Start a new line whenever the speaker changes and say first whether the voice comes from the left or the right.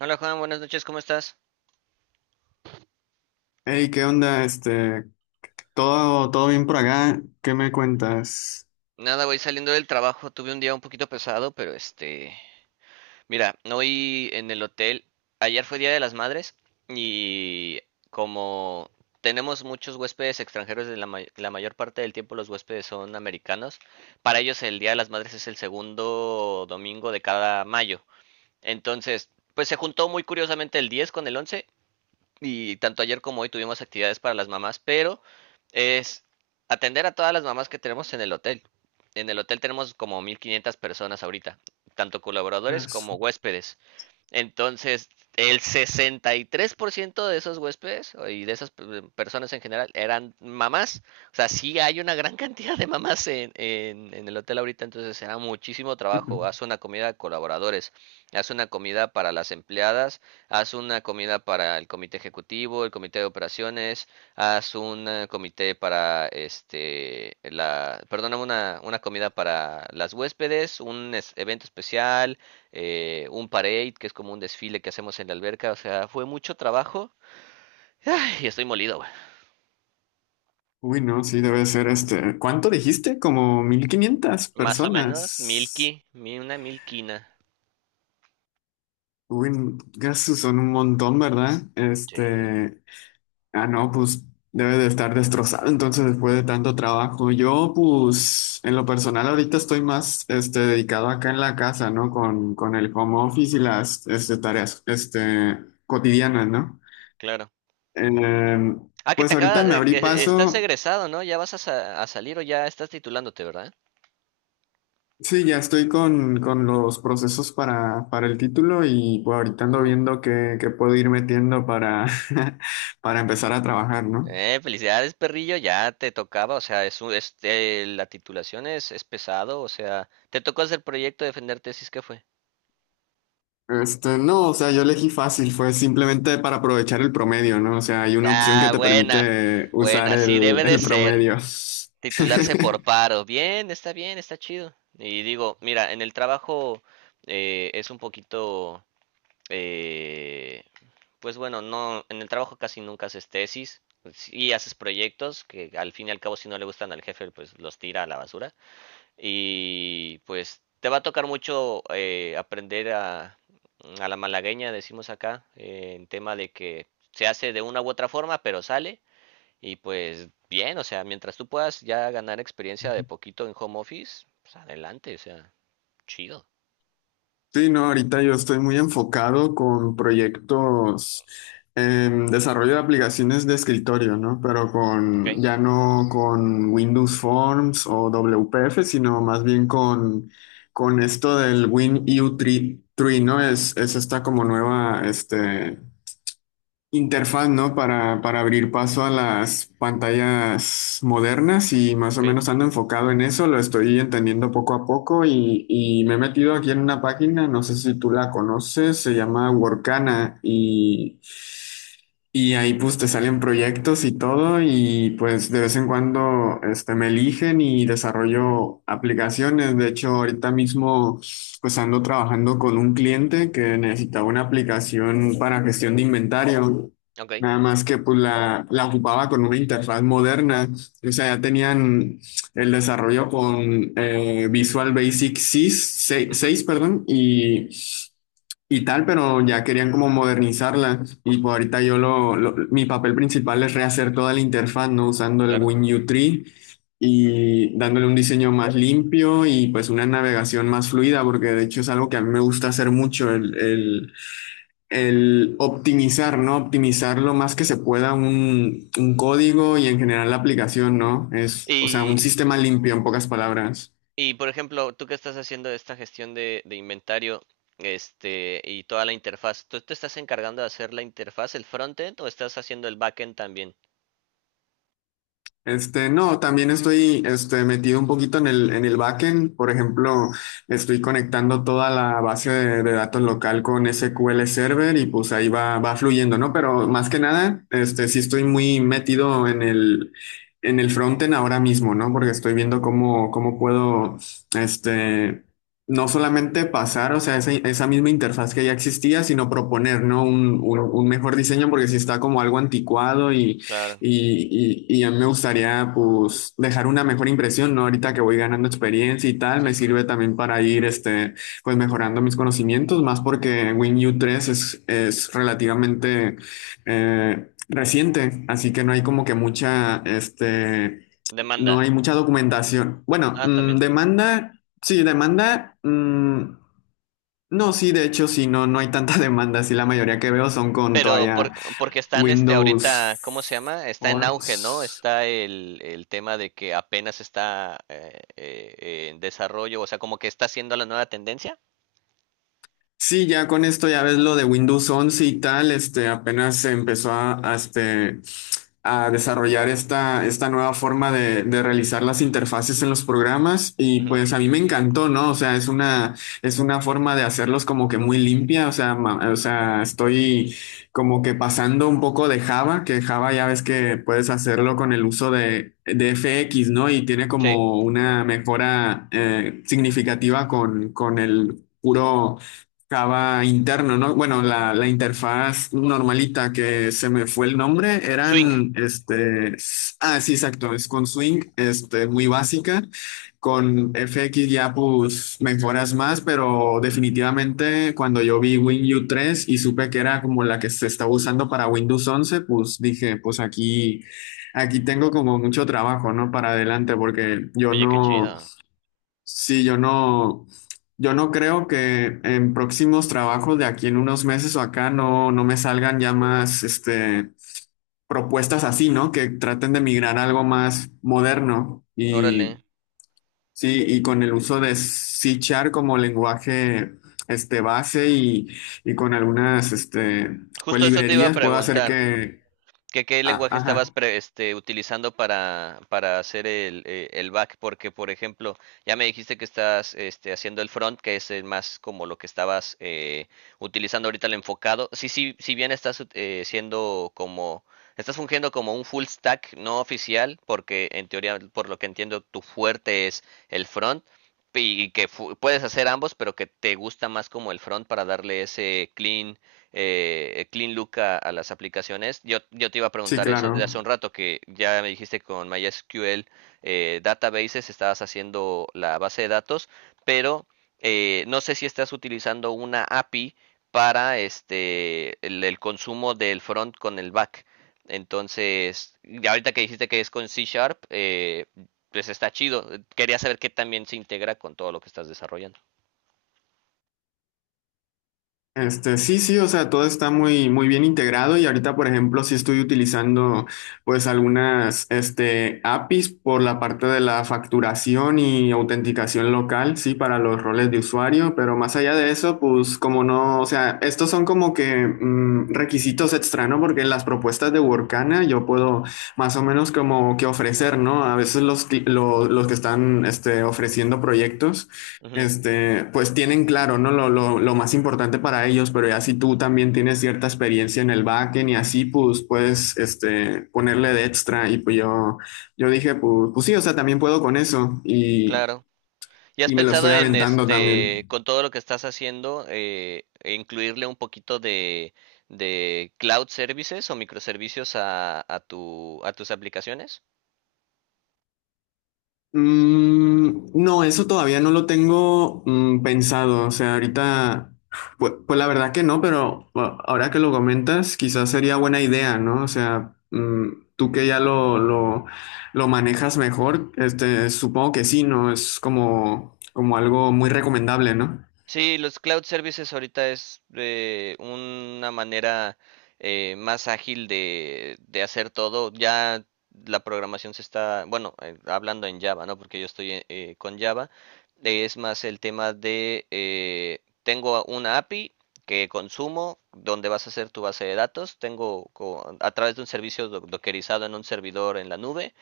right: Hola Juan, buenas noches, ¿cómo estás?
left: Hey, ¿qué onda? Todo bien por acá. ¿Qué me cuentas?
right: Nada, voy saliendo del trabajo, tuve un día un poquito pesado, pero mira, hoy en el hotel, ayer fue Día de las Madres y como tenemos muchos huéspedes extranjeros, la mayor parte del tiempo los huéspedes son americanos. Para ellos el Día de las Madres es el segundo domingo de cada mayo. Entonces, pues se juntó muy curiosamente el 10 con el 11, y tanto ayer como hoy tuvimos actividades para las mamás, pero es atender a todas las mamás que tenemos en el hotel. En el hotel tenemos como 1500 personas ahorita, tanto colaboradores
left: Yes.
right: como huéspedes. Entonces, el 63% de esos huéspedes y de esas personas en general eran mamás. O sea, sí hay una gran cantidad de mamás en el hotel ahorita, entonces será muchísimo trabajo.
left: Ujú.
right: Haz una comida a colaboradores, haz una comida para las empleadas, haz una comida para el comité ejecutivo, el comité de operaciones, haz un comité para perdóname, una comida para las huéspedes, un evento especial, un parade, que es como un desfile que hacemos en la alberca. O sea, fue mucho trabajo. Ay, estoy molido, güey.
left: Uy, no, sí, debe ser este. ¿Cuánto dijiste? Como 1500
right: Más o menos,
left: personas.
right: una milquina.
left: Uy, gasos son un montón, ¿verdad?
right: Sí,
left: No, pues debe de estar destrozado entonces después de tanto trabajo. Yo, pues, en lo personal ahorita estoy más, este, dedicado acá en la casa, ¿no? Con el home office y las, este, tareas, este, cotidianas, ¿no?
right: claro.
left: Eh,
right: Ah, que
left: pues
right: te acaba,
left: ahorita me abrí
right: que estás
left: paso.
right: egresado, ¿no? Ya vas a salir, o ya estás titulándote, ¿verdad?
left: Sí, ya estoy con los procesos para el título y pues ahorita ando
right: Uh.
left: viendo qué puedo ir metiendo para, para empezar a trabajar, ¿no?
right: Felicidades, perrillo, ya te tocaba. O sea, es la titulación es pesado. O sea, te tocó hacer proyecto, defender tesis, ¿qué fue?
left: Este, no, o sea, yo elegí fácil, fue simplemente para aprovechar el promedio, ¿no? O sea, hay una opción que
right: Ah,
left: te
right: buena,
left: permite usar
right: buena, sí
left: el,
right: debe de
left: el
right: ser.
left: promedio.
right: Titularse por paro. Bien, está chido. Y digo, mira, en el trabajo es un poquito, eh, pues bueno, no, en el trabajo casi nunca haces tesis. Y haces proyectos que al fin y al cabo, si no le gustan al jefe, pues los tira a la basura, y pues te va a tocar mucho aprender a la malagueña, decimos acá en tema de que se hace de una u otra forma, pero sale. Y pues bien, o sea, mientras tú puedas ya ganar experiencia de poquito en home office, pues adelante, o sea, chido.
left: Sí, no, ahorita yo estoy muy enfocado con proyectos en desarrollo de aplicaciones de escritorio, ¿no? Pero con,
right: Okay.
left: ya no con Windows Forms o WPF, sino más bien con esto del WinU3, ¿no? Es esta como nueva, este, interfaz, ¿no? Para abrir paso a las pantallas modernas y más o
right: Okay.
left: menos ando enfocado en eso, lo estoy entendiendo poco a poco y me he metido aquí en una página, no sé si tú la conoces, se llama Workana y ahí pues te salen proyectos y todo y pues de vez en cuando este, me eligen y desarrollo aplicaciones, de hecho ahorita mismo pues ando trabajando con un cliente que necesitaba una aplicación para gestión de inventario.
right: Okay.
left: Nada más que pues la ocupaba con una interfaz moderna. O sea, ya tenían el desarrollo con Visual Basic 6, seis
right: Ujú,
left: 6, perdón, y tal, pero ya querían como modernizarla. Y pues ahorita yo mi papel principal es rehacer toda la interfaz, ¿no? Usando el
right: claro.
left: WinU3 y dándole un diseño más limpio y pues una navegación más fluida, porque de hecho es algo que a mí me gusta hacer mucho, el optimizar, ¿no? Optimizar lo más que se pueda un código y en general la aplicación, ¿no? Es, o sea, un
right: Y,
left: sistema limpio en pocas palabras.
right: y por ejemplo, tú que estás haciendo esta gestión de inventario, este, y toda la interfaz, ¿tú te estás encargando de hacer la interfaz, el frontend, o estás haciendo el backend también?
left: Este, no, también estoy este, metido un poquito en el backend. Por ejemplo, estoy conectando toda la base de datos local con SQL Server y pues ahí va fluyendo, ¿no? Pero más que nada, este, sí estoy muy metido en el frontend ahora mismo, ¿no? Porque estoy viendo cómo puedo, este, no solamente pasar, o sea, esa misma interfaz que ya existía, sino proponer, ¿no? Un mejor diseño porque sí está como algo anticuado
right: Claro,
left: y a mí me gustaría pues dejar una mejor impresión, ¿no? Ahorita que voy ganando experiencia y tal,
right: sí,
left: me
right: sí, sí.
left: sirve también para ir este, pues mejorando mis conocimientos, más porque WinU tres es relativamente reciente, así que no hay como que mucha, este, no
right: Demanda.
left: hay mucha documentación. Bueno,
right: Ah,
left: mm,
right: también.
left: demanda, sí, demanda, mm, no, sí, de hecho, sí, no, no hay tanta demanda, sí, la mayoría que veo son con todavía
right: Porque están este
left: Windows
right: ahorita, ¿cómo se llama? Está en auge, ¿no?
left: Forms.
right: Está el tema de que apenas está en desarrollo, o sea, como que está siendo la nueva tendencia.
left: Sí, ya con esto ya ves lo de Windows once y tal, este, apenas se empezó a desarrollar esta nueva forma de realizar las interfaces en los programas y
right: Ujú.
left: pues a mí me encantó, ¿no? O sea, es una forma de hacerlos como que muy limpia, o sea, estoy como que pasando un poco de Java, que Java ya ves que puedes hacerlo con el uso de FX, ¿no? Y tiene
right: Sí,
left: como una mejora significativa con el... Puro, Java interno, ¿no? Bueno, la interfaz normalita que se me fue el nombre,
right: swing.
left: eran, sí, exacto, es con Swing, este, muy básica, con FX ya pues mejoras más, pero definitivamente cuando yo vi WinU tres y supe que era como la que se estaba usando para Windows once pues dije, aquí tengo como mucho trabajo, ¿no? Para adelante, porque yo
right: Oye, qué
left: no...
right: chido.
left: Sí, yo no creo que en próximos trabajos de aquí en unos meses o acá no, no me salgan ya más este, propuestas así, ¿no? Que traten de migrar a algo más moderno
right: Órale.
left: y sí, y con el uso de C como lenguaje este, base y con algunas este, pues,
right: Justo eso te iba a
left: librerías puedo hacer
right: preguntar.
left: que.
right: ¿ qué
left: Ah,
right: lenguaje
left: ajá,
right: estabas utilizando para hacer el back? Porque, por ejemplo, ya me dijiste que estás este, haciendo el front, que es más como lo que estabas utilizando ahorita, el enfocado. Sí, sí, si bien estás siendo como, estás fungiendo como un full stack no oficial, porque en teoría, por lo que entiendo, tu fuerte es el front, y que puedes hacer ambos, pero que te gusta más como el front para darle ese clean Clean Look a las aplicaciones. Yo te iba a
left: sí,
right: preguntar eso desde hace
left: claro.
right: un rato, que ya me dijiste que con MySQL Databases estabas haciendo la base de datos, pero no sé si estás utilizando una API para este el consumo del front con el back. Entonces, ya ahorita que dijiste que es con C Sharp, pues está chido. Quería saber qué también se integra con todo lo que estás desarrollando.
left: Este, sí, sí, o sea, todo está muy, muy bien integrado y ahorita, por ejemplo, sí estoy utilizando pues algunas, este, APIs por la parte de la facturación y autenticación local, sí, para los roles de usuario, pero más allá de eso, pues como no, o sea, estos son como que mm, requisitos extra, ¿no? Porque las propuestas de Workana yo puedo más o menos como que ofrecer, ¿no? A veces los que están, este, ofreciendo proyectos.
right: Ujú,
left: Este, pues tienen claro, ¿no? Lo más importante para ellos, pero ya si tú también tienes cierta experiencia en el backend y así, pues puedes, este, ponerle de extra. Y pues yo dije, pues sí, o sea, también puedo con eso
right: claro. ¿Y has
left: y me lo estoy
right: pensado en
left: aventando
right: este,
left: también.
right: con todo lo que estás haciendo, incluirle un poquito de cloud services o microservicios a tu, a tus aplicaciones?
left: Mm, no, eso todavía no lo tengo pensado. O sea, ahorita, pues, pues la verdad que no, pero bueno, ahora que lo comentas, quizás sería buena idea, ¿no? O sea, mm, tú que ya lo manejas mejor, este, supongo que sí, ¿no? Es como, como algo muy recomendable, ¿no?
right: Sí, los cloud services ahorita es una manera más ágil de hacer todo. Ya la programación se está, bueno, hablando en Java, ¿no? Porque yo estoy con Java. Es más el tema de, tengo una API que consumo, donde vas a hacer tu base de datos. Tengo a través de un servicio dockerizado en un servidor en la nube,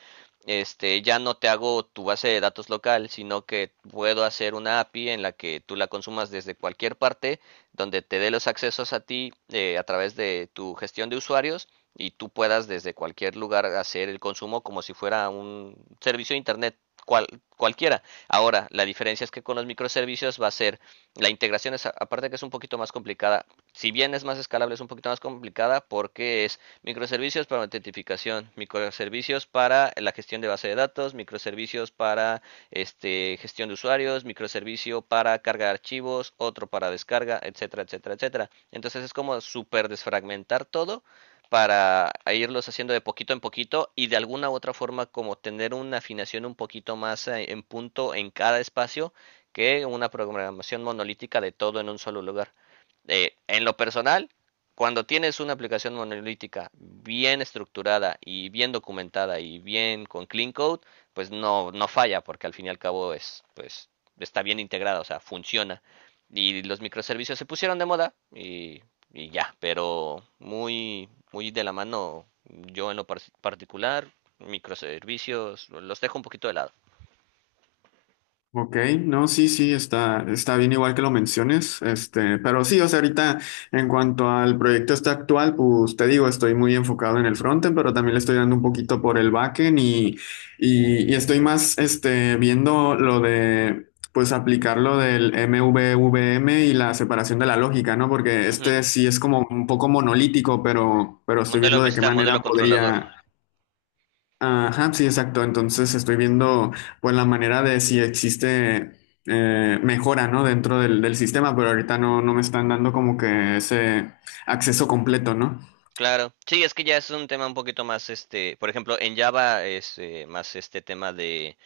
right: este, ya no te hago tu base de datos local, sino que puedo hacer una API en la que tú la consumas desde cualquier parte, donde te dé los accesos a ti a través de tu gestión de usuarios, y tú puedas desde cualquier lugar hacer el consumo como si fuera un servicio de Internet cual, cualquiera. Ahora, la diferencia es que con los microservicios va a ser, la integración es, aparte que es un poquito más complicada, si bien es más escalable, es un poquito más complicada porque es microservicios para autentificación, microservicios para la gestión de base de datos, microservicios para este, gestión de usuarios, microservicio para carga de archivos, otro para descarga, etcétera, etcétera, etcétera. Entonces es como super desfragmentar todo para irlos haciendo de poquito en poquito, y de alguna u otra forma como tener una afinación un poquito más en punto en cada espacio que una programación monolítica de todo en un solo lugar. En lo personal, cuando tienes una aplicación monolítica bien estructurada y bien documentada y bien con clean code, pues no, no falla, porque al fin y al cabo es, pues, está bien integrada, o sea, funciona. Y los microservicios se pusieron de moda y ya, pero muy, muy de la mano, yo en lo particular, microservicios, los dejo un poquito de lado.
left: Ok, no, está, está bien igual que lo menciones, este, pero sí, o sea, ahorita en cuanto al proyecto este actual, pues te digo, estoy muy enfocado en el frontend, pero también le estoy dando un poquito por el backend y estoy más, este, viendo lo de, pues aplicar lo del MVVM y la separación de la lógica, ¿no? Porque
right: Ujú.
left: este sí es como un poco monolítico, pero estoy
right: Modelo
left: viendo de qué
right: vista, modelo
left: manera
right: controlador.
left: podría. Ajá, sí, exacto. Entonces estoy viendo pues la manera de si existe mejora, ¿no? Dentro del sistema, pero ahorita no, no me están dando como que ese acceso completo, ¿no?
right: Claro, sí, es que ya es un tema un poquito más, este, por ejemplo, en Java es más este tema de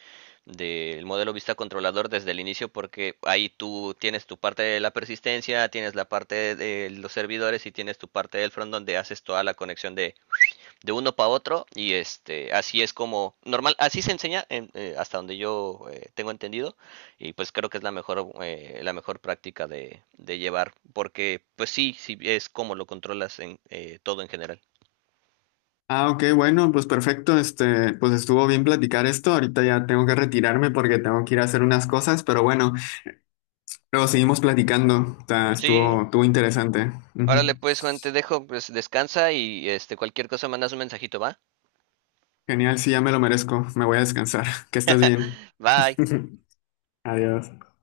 right: del modelo vista controlador desde el inicio, porque ahí tú tienes tu parte de la persistencia, tienes la parte de los servidores y tienes tu parte del front donde haces toda la conexión de uno para otro. Y este, así es como normal, así se enseña en, hasta donde yo tengo entendido, y pues creo que es la mejor práctica de llevar, porque pues sí, sí es como lo controlas en todo en general.
left: Ah, ok, bueno, pues perfecto. Este, pues estuvo bien platicar esto. Ahorita ya tengo que retirarme porque tengo que ir a hacer unas cosas, pero bueno, luego seguimos platicando. O sea,
right: Sí,
left: estuvo interesante.
right: órale
left: Ujú.
right: pues Juan, te dejo, pues descansa y este cualquier cosa mandas un mensajito, ¿va?
left: Genial, sí, ya me lo merezco. Me voy a descansar. Que estés bien.
right: Bye.
left: Adiós.